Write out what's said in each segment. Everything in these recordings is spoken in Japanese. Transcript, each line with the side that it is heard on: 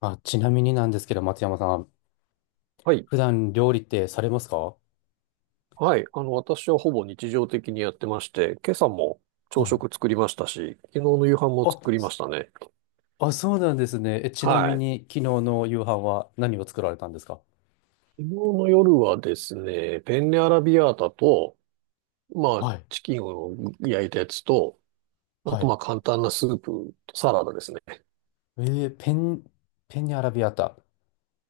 left: あ、ちなみになんですけど、松山さん、
right: はい。
left: 普段料理ってされますか？
right: はい。私はほぼ日常的にやってまして、今朝も朝
left: はい。
right: 食作りましたし、昨日の夕飯も
left: あ、
right: 作りま
left: す
right: したね。
left: あ、そうなんですね。ちなみ
right: はい。昨
left: に、昨日の夕飯は何を作られたんですか？
right: 日の夜はですね、ペンネアラビアータと、まあ、
left: はい。
right: チキンを焼いたやつと、あ
left: は
right: と
left: い。
right: まあ簡単なスープとサラダですね。
left: えー、ペン、ペンニアラビアータ。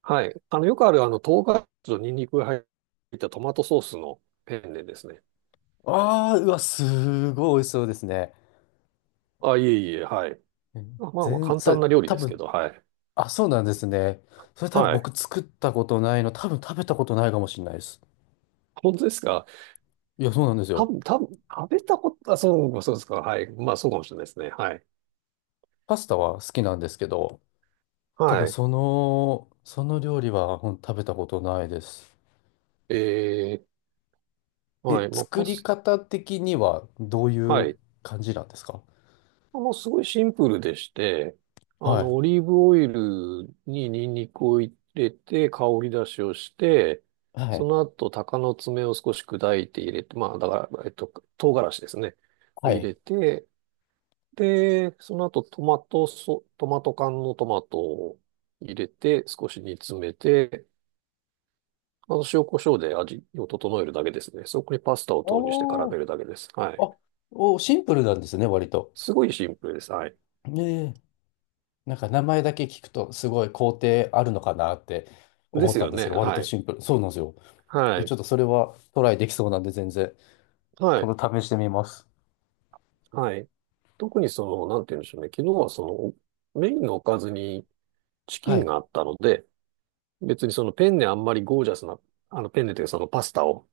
right: はい。よくある唐辛子とニンニクが入ったトマトソースのペンネですね。
left: ああ、うわ、すごい美味しそうですね。
right: あ、いえいえ、はい。
left: え
right: まあまあ
left: 全、
right: 簡
left: そ
right: 単
left: れ、
right: な料理
left: 多
right: ですけ
left: 分、
right: ど、はい。
left: あ、そうなんですね。それ多分
right: はい。
left: 僕作ったことないの、多分食べたことないかもしれないです。
right: 本当ですか？
left: いや、そうなんです
right: 多
left: よ。
right: 分、多分、食べたこと、あ、そう、そうですか。はい。まあ、そうかもしれないですね。はい。
left: パスタは好きなんですけど、多分
right: はい。
left: その料理は食べたことないです。
right: えはい。まあ、
left: 作り方的にはどうい
right: は
left: う
right: い。
left: 感じなんですか？
right: まあの、すごいシンプルでして、
left: はい。
right: オリーブオイルにニンニクを入れて、香り出しをして、
left: は
right: そ
left: い。
right: の後、鷹の爪を少し砕いて入れて、まあ、だから、唐辛子ですね。を
left: は
right: 入
left: い。
right: れて、で、その後、トマト缶のトマトを入れて、少し煮詰めて、塩コショウで味を整えるだけですね。そこにパスタを投入して絡
left: お
right: め
left: ー、
right: るだけです。はい。
left: あ、シンプルなんですね、割と。
right: すごいシンプルです。はい。
left: ねえ。なんか名前だけ聞くとすごい工程あるのかなって
right: で
left: 思っ
right: す
left: たん
right: よ
left: です
right: ね。
left: けど、割
right: は
left: と
right: い。
left: シンプル。そうなんですよ。
right: は
left: ち
right: い。
left: ょっとそれはトライできそうなんで全然、
right: はい。
left: 今度試してみます。
right: はい。特になんて言うんでしょうね。昨日はメインのおかずにチキ
left: は
right: ン
left: い。
right: があったので、別にそのペンネあんまりゴージャスな、あのペンネというかそのパスタを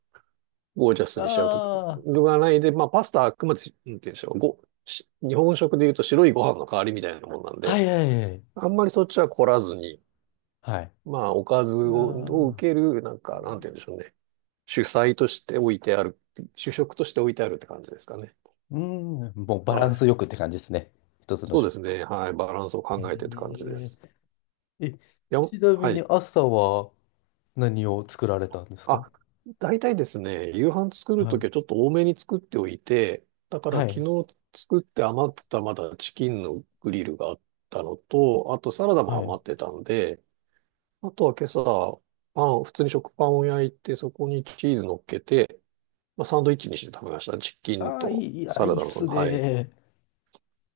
right: ゴージャスにしちゃうと
left: ああ、
right: 具がないで、まあパスタはあくまで、なんて言うんでしょう。日本食で言うと白いご飯の代わりみたいなもんなん
left: は
right: で、
left: いはいはい。
right: あんまりそっちは凝らずに、
left: はい。
right: まあ、おかずを
left: あ
right: 受け
left: あ。
right: る、なんか、なんて言うんでしょうね。主菜として置いてある、主食として置いてあるって感じですかね。
left: うん、もうバラ
right: は
left: ン
right: い。
left: スよくって感じですね。一つの
right: そうで
left: 食
right: す
left: 事。
right: ね。はい。バランスを考
left: え
right: えてって感じです。
left: ええ、
right: いや、
left: ちな
right: は
left: みに
right: い。
left: 朝は何を作られたんです
right: あ、
left: か？
right: 大体ですね、夕飯作る
left: は
right: とき
left: い。
right: はちょっと多めに作っておいて、だから
left: は
right: 昨
left: い。
right: 日作って余ったまだチキンのグリルがあったのと、あとサラダも
left: はい。
right: 余ってたんで、あとは今朝、普通に食パンを焼いて、そこにチーズ乗っけて、まあ、サンドイッチにして食べました。チキン
left: ああ、
right: とサ
left: い
right: ラ
left: いっ
right: ダの
left: す
right: はい。
left: ね。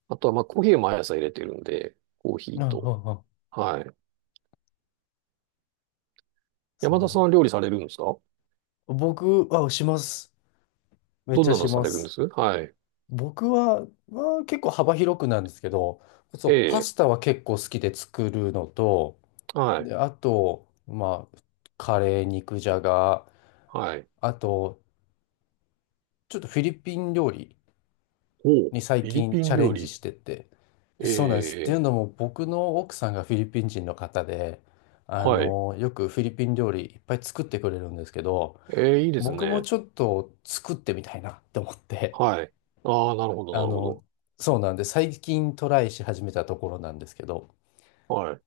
right: あとは、まあ、コーヒーを毎朝入れてるんで、コーヒ
left: あ
right: ーと。
left: あ、
right: はい。
left: す
right: 山
left: ご
right: 田
left: い。
right: さんは料理されるんですか？
left: 僕、します。めっ
right: どん
left: ちゃ
right: なの
left: し
right: さ
left: ま
right: れるんで
left: す。
right: す。はい。
left: 僕は、まあ、結構幅広くなんですけど、そ
right: え
left: う、パ
right: え、
left: スタは結構好きで作るのと、
right: はい。
left: で、あと、まあ、カレー、肉じゃが、
right: はい。
left: あと、ちょっとフィリピン料理、
right: おう
left: に最
right: フィリ
left: 近
right: ピ
left: チ
right: ン
left: ャレ
right: 料
left: ンジ
right: 理。
left: してて。
right: え
left: そうなんです。っていう
right: え、
left: のも僕の奥さんがフィリピン人の方で、
right: はい。
left: よくフィリピン料理いっぱい作ってくれるんですけど、
right: ええ、いいです
left: 僕も
right: ね。
left: ちょっと作ってみたいなって思って、
right: はい。ああ、なるほど、
left: あ
right: なるほ
left: の、
right: ど。
left: そうなんで最近トライし始めたところなんですけど、
right: はい。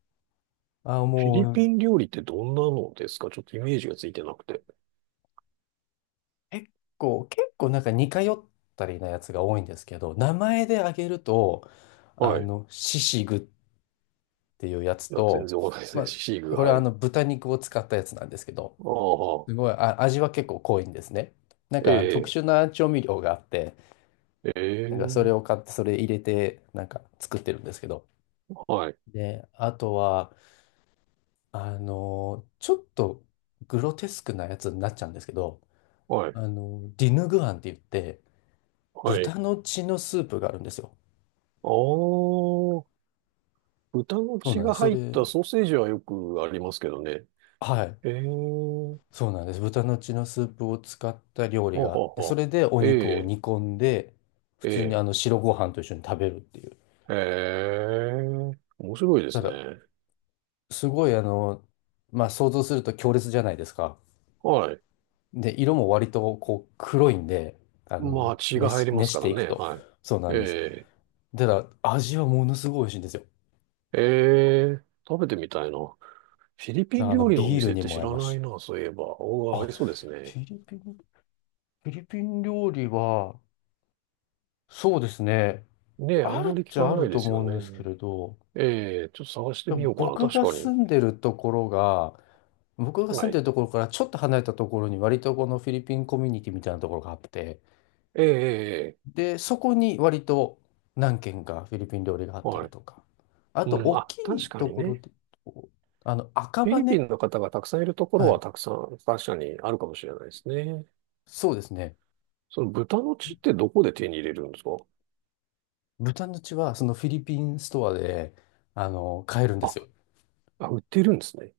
left: あ、
right: フィ
left: も
right: リ
left: う
right: ピン料理ってどんなのですか？ちょっとイメージがついてなくて。
left: 結結構なんか似通ったりなやつが多いんですけど、名前で挙げると、
right: はい。
left: シシグっっていうやつ
right: いや、全
left: と、
right: 然わかんないです
left: ま
right: ね。シシー
left: あ、
right: グ、
left: これ
right: は
left: は
right: い。
left: あの
right: あ
left: 豚肉を使ったやつなんですけど、
right: あ、
left: すごい、あ、味は結構濃いんですね。なんかあの特殊
right: え
left: な調味料があって、
right: え、え
left: なんかそれ
right: え、
left: を買って、それ入れて、なんか作ってるんですけど。
right: はい。
left: で、あとは、ちょっとグロテスクなやつになっちゃうんですけど、
right: はい。
left: ディヌグアンって言って、
right: は
left: 豚
right: い。
left: の血のスープがあるんですよ。
right: ああ、豚の
left: そう
right: 血
left: なんで
right: が
left: す。そ
right: 入った
left: れ、
right: ソーセージはよくありますけどね。
left: はい。
right: ええ
left: そうなんです。豚の血のスープを使った料理
right: は
left: があっ
right: は
left: て、そ
right: は。
left: れでお
right: え
left: 肉を
right: え、
left: 煮込んで、普
right: え
left: 通にあ
right: え、
left: の白ご飯と一緒に食べるっていう。
right: ええ、面白いで
left: た
right: す
left: だ、
right: ね。
left: すごいあの、まあ想像すると強烈じゃないですか。
right: はい。
left: で、色も割とこう黒いんで、
right: まあ、血が
left: 熱
right: 入
left: し、
right: ります
left: 熱し
right: か
left: て
right: ら
left: いく
right: ね。
left: と。
right: はい。
left: そうなんです。
right: え
left: ただ、味はものすごい美味しいんですよ。
right: え、ええ、食べてみたいな。フィリピン料理のお
left: ビール
right: 店っ
left: に
right: て
left: も
right: 知
left: 合い
right: ら
left: ます
right: ない
left: し。
right: な、そういえば。お
left: あ、
right: ーありそうです
left: フ
right: ね。
left: ィリピン、フィリピン料理は、そうですね。
right: ねえ、あん
left: あ
right: ま
left: る
right: り
left: っ
right: 聞
left: ち
right: か
left: ゃあ
right: な
left: る
right: いで
left: と
right: すよ
left: 思うんですけ
right: ね。
left: れど、
right: ええ、ちょっと探して
left: で
right: み
left: も
right: ようかな。確かに。
left: 僕が住
right: は
left: んで
right: い。
left: るところからちょっと離れたところに割とこのフィリピンコミュニティみたいなところがあって、
right: ええ、ええ、ええ
left: で、そこに割と何軒かフィリピン料理があった
right: は
left: り
right: い。
left: とか、あと
right: うん、
left: 大
right: あ、
left: きい
right: 確か
left: と
right: に
left: ころ
right: ね。
left: で、こう赤
right: フィ
left: 羽、
right: リピンの方がたくさんいるところ
left: は
right: は
left: い、
right: たくさん確かにあるかもしれないですね。
left: そうですね。
right: その豚の血ってどこで手に入れるんですか？
left: 豚の血はそのフィリピンストアで、買えるんで
right: あ、
left: すよ。
right: あ、売ってるんですね。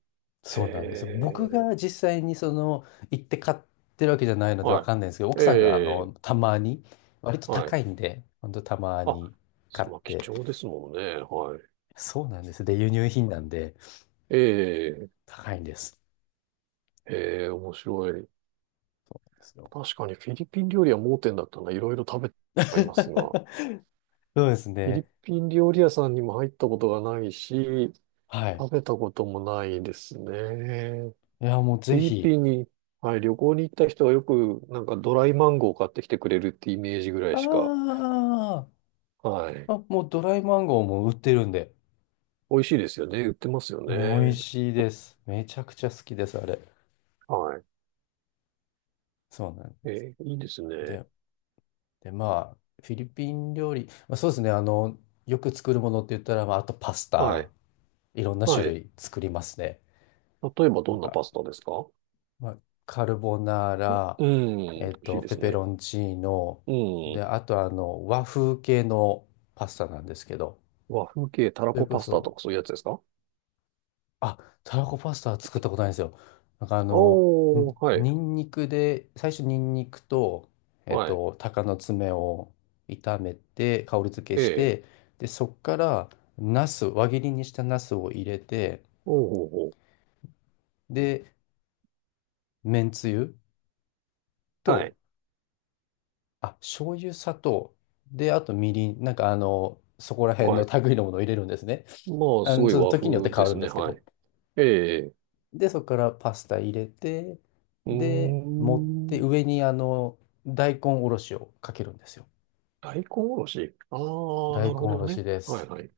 right: へ
left: そうなんです。僕
right: え、
left: が実際にその行って買ってるわけじゃないのでわ
right: は
left: かんないんですけど、
right: い。
left: 奥
right: え
left: さんが
right: え、
left: たまに、割と
right: は
left: 高
right: い。
left: いんで、ほんとたま
right: あ、
left: に買っ
right: まあ、貴
left: て、
right: 重ですもんね。はい。
left: そうなんです。で、輸入品なんで
right: ええ、
left: 高いんです。
right: ええ、面白い。
left: そう
right: 確かにフィリピン料理は盲点だったな。いろいろ食べてはいますが。
left: そうです
right: フィリ
left: ね。
right: ピン料理屋さんにも入ったことがないし、
left: はい。
right: 食べたこともないですね。
left: いや、もう
right: フ
left: ぜ
right: ィリ
left: ひ。
right: ピンに、はい、旅行に行った人はよく、なんかドライマンゴー買ってきてくれるってイメージぐらい
left: あ
right: しか、
left: ー
right: はい。
left: もうドライマンゴーも売ってるんで、
right: 美味しいですよね。売ってますよ
left: 美味
right: ね。
left: しいです。めちゃくちゃ好きです、あれ。
right: は
left: そうなん
right: い。いいですね。
left: で。で、まあ、フィリピン料理、まあ、そうですね、よく作るものって言ったら、まあ、あとパス
right: はい。
left: タ、いろんな種
right: はい。
left: 類作りますね。
right: 例えば
left: な
right: ど
left: ん
right: んな
left: か、
right: パスタですか？
left: まあ、カルボナーラ、
right: うん。美味しいで
left: ペ
right: す
left: ペ
right: ね。
left: ロンチーノ、
right: う
left: で、
right: ん。
left: あと和風系のパスタなんですけど、
right: 和風系たら
left: それ
right: こ
left: こ
right: パスタと
left: そ、
right: かそういうやつですか？
left: あ、たらこパスタは作ったことないんですよ。なんかあの、ん
right: おー、はい。
left: ニンニクで、最初ニンニクと、
right: はい。
left: 鷹の爪を炒めて、香り付け
right: え
left: し
right: え。
left: て、で、そっから、輪切りにしたナスを入れて、
right: おうおうおう。
left: で、めんつゆ
right: は
left: と、
right: い。
left: 醤油、砂糖、で、あとみりん、そこら辺
right: は
left: の
right: い。
left: 類のものを入れるんですね。
right: まあ、すごい
left: その
right: 和風
left: 時によって変
right: で
left: わる
right: す
left: んで
right: ね。
left: すけ
right: は
left: ど。
right: い。ええ。
left: で、そこからパスタ入れて、
right: う
left: で、持って
right: ーん。
left: 上に大根おろしをかけるんですよ。
right: 大根おろし。ああ、
left: 大
right: なるほ
left: 根お
right: ど
left: ろし
right: ね。
left: で
right: はい
left: す。
right: はい。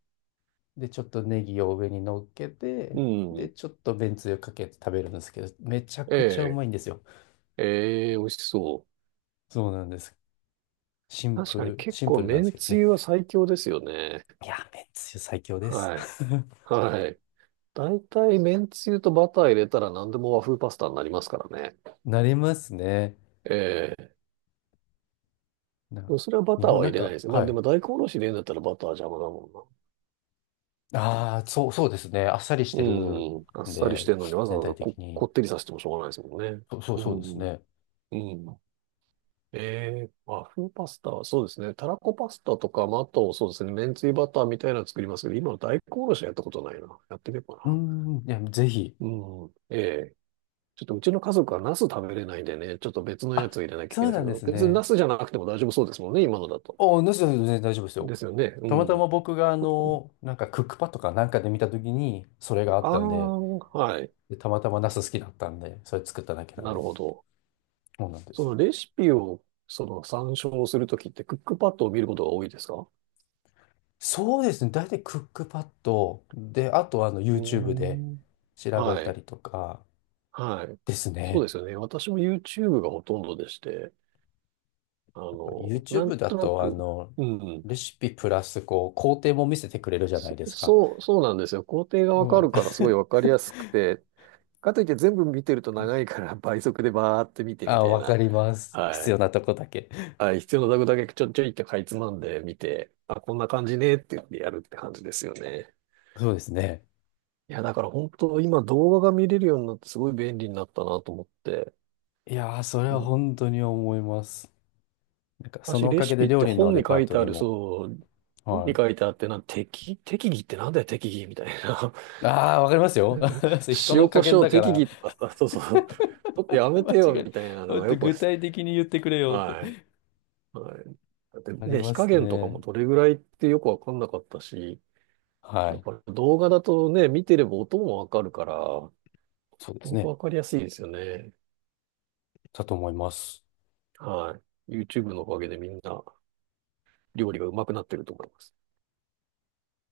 left: で、ちょっとネギを上に乗っけ
right: う
left: て、で、
right: ん。
left: ちょっとめんつゆかけて食べるんですけど、めちゃ
right: え
left: くちゃう
right: え、
left: まいんですよ。
right: ええ、美味しそう。
left: そうなんです。シン
right: 確
left: プ
right: かに
left: ル、
right: 結
left: シン
right: 構
left: プルなんです
right: 麺
left: けど
right: つ
left: ね。
right: ゆは最強ですよね。
left: いや、めんつゆ最強です。
right: はい。はい。大体麺つゆとバター入れたら何でも和風パスタになりますからね。
left: なりますね。
right: ええ。
left: な、
right: それはバ
left: 日
right: ター
left: 本、
right: は入れないですね。まあ
left: は
right: で
left: い。
right: も大根おろし入れるんだったらバターは邪魔だもんな。
left: ああ、そう、そうですね。あっさりしてる
right: うん。あっ
left: ん
right: さりし
left: で、
right: てるのにわざ
left: 全
right: わ
left: 体
right: ざ
left: 的
right: こ、こ
left: に。
right: ってりさせてもしょうがないですもんね。
left: そう、そう
right: う
left: そうです
right: ん。
left: ね。
right: うん。和風パスタは、そうですね。たらこパスタとか、まあ、あと、そうですね。めんつゆバターみたいなの作りますけど、今の大根おろしはやったことないな。やってみよう
left: うー
right: か
left: ん、いや、ぜひ。
right: な。うん。ええちょっとうちの家族はナス食べれないんでね、ちょっと別のや
left: あ、
right: つを入れなきゃい
left: そ
right: け
left: う
right: ないです
left: な
right: け
left: んで
right: ど、
left: す
right: 別にナ
left: ね。
right: スじゃなくても大丈夫そうですもんね、今のだと。
left: お、なしだ全然大丈夫ですよ。
right: ですよね。う
left: たまた
right: ん。
left: ま僕がなんかクックパッドかなんかで見たときに、それがあっ
right: ああ、
left: たんで、
right: はい。
left: で、たまたまナス好きだったんで、それ作っただけなん
right: な
left: で、
right: るほど。
left: そうなんで
right: そ
left: すよ。
right: のレシピを、参照するときって、クックパッドを見ることが多いですか？
left: そうですね。大体クックパッドで、あと
right: う
left: YouTube で
right: ーん。
left: 調べ
right: は
left: た
right: い。
left: りとか
right: はい。
left: です
right: そう
left: ね。
right: ですよね。私も YouTube がほとんどでして、なん
left: YouTube だ
right: とな
left: と
right: く、うん、
left: レシピプラスこう工程も見せてくれるじゃないですか。
right: そうなんですよ。工程がわか
left: はい。
right: るからすごい わかりやすくて、かといって全部見てると長いから倍速でバーって見てみ
left: あ、
right: たい
left: わか
right: な。
left: ります。
right: は
left: 必要
right: い。
left: なとこだけ。
right: はい。必要なとこだけちょちょいってかいつまんで見て、あ、こんな感じねって言ってやるって感じですよね。
left: そうですね。
right: いや、だから本当今動画が見れるようになってすごい便利になったなと思って、
left: いやー、それ
right: う
left: は
right: ん
left: 本当に思います。なんか、そ
right: 昔
left: のお
right: レ
left: か
right: シ
left: げ
right: ピ
left: で
right: っ
left: 料
right: て
left: 理の
right: 本
left: レ
right: に書
left: パー
right: い
left: ト
right: て
left: リ
right: あ
left: ー
right: る、
left: も。
right: そう、本
left: は
right: に書
left: い。
right: いてあってな、適宜ってなんだよ、適宜みたいな。
left: ああ、わかりますよ。それ人の
right: 塩
left: 加
right: コシ
left: 減
right: ョウ
left: だか
right: 適
left: ら、
right: 宜とかさ、そうそう、ちょっとやめ
left: 間
right: てよ、
left: 違い、
right: みたいなの
left: もっ
right: が
left: と
right: よくで
left: 具
right: す。
left: 体的に言ってくれよっ
right: はい。
left: て。
right: はい。だって
left: あり
right: ね、火
left: ま
right: 加
left: す
right: 減とかも
left: ね。
right: どれぐらいってよくわかんなかったし、
left: は
right: だ
left: い。
right: から動画だとね、見てれば音もわかるから、
left: そうです
right: 本当
left: ね。
right: わかりやすいですよね。
left: だと思います。
right: はい。YouTube のおかげでみんな料理がうまくなってると思います。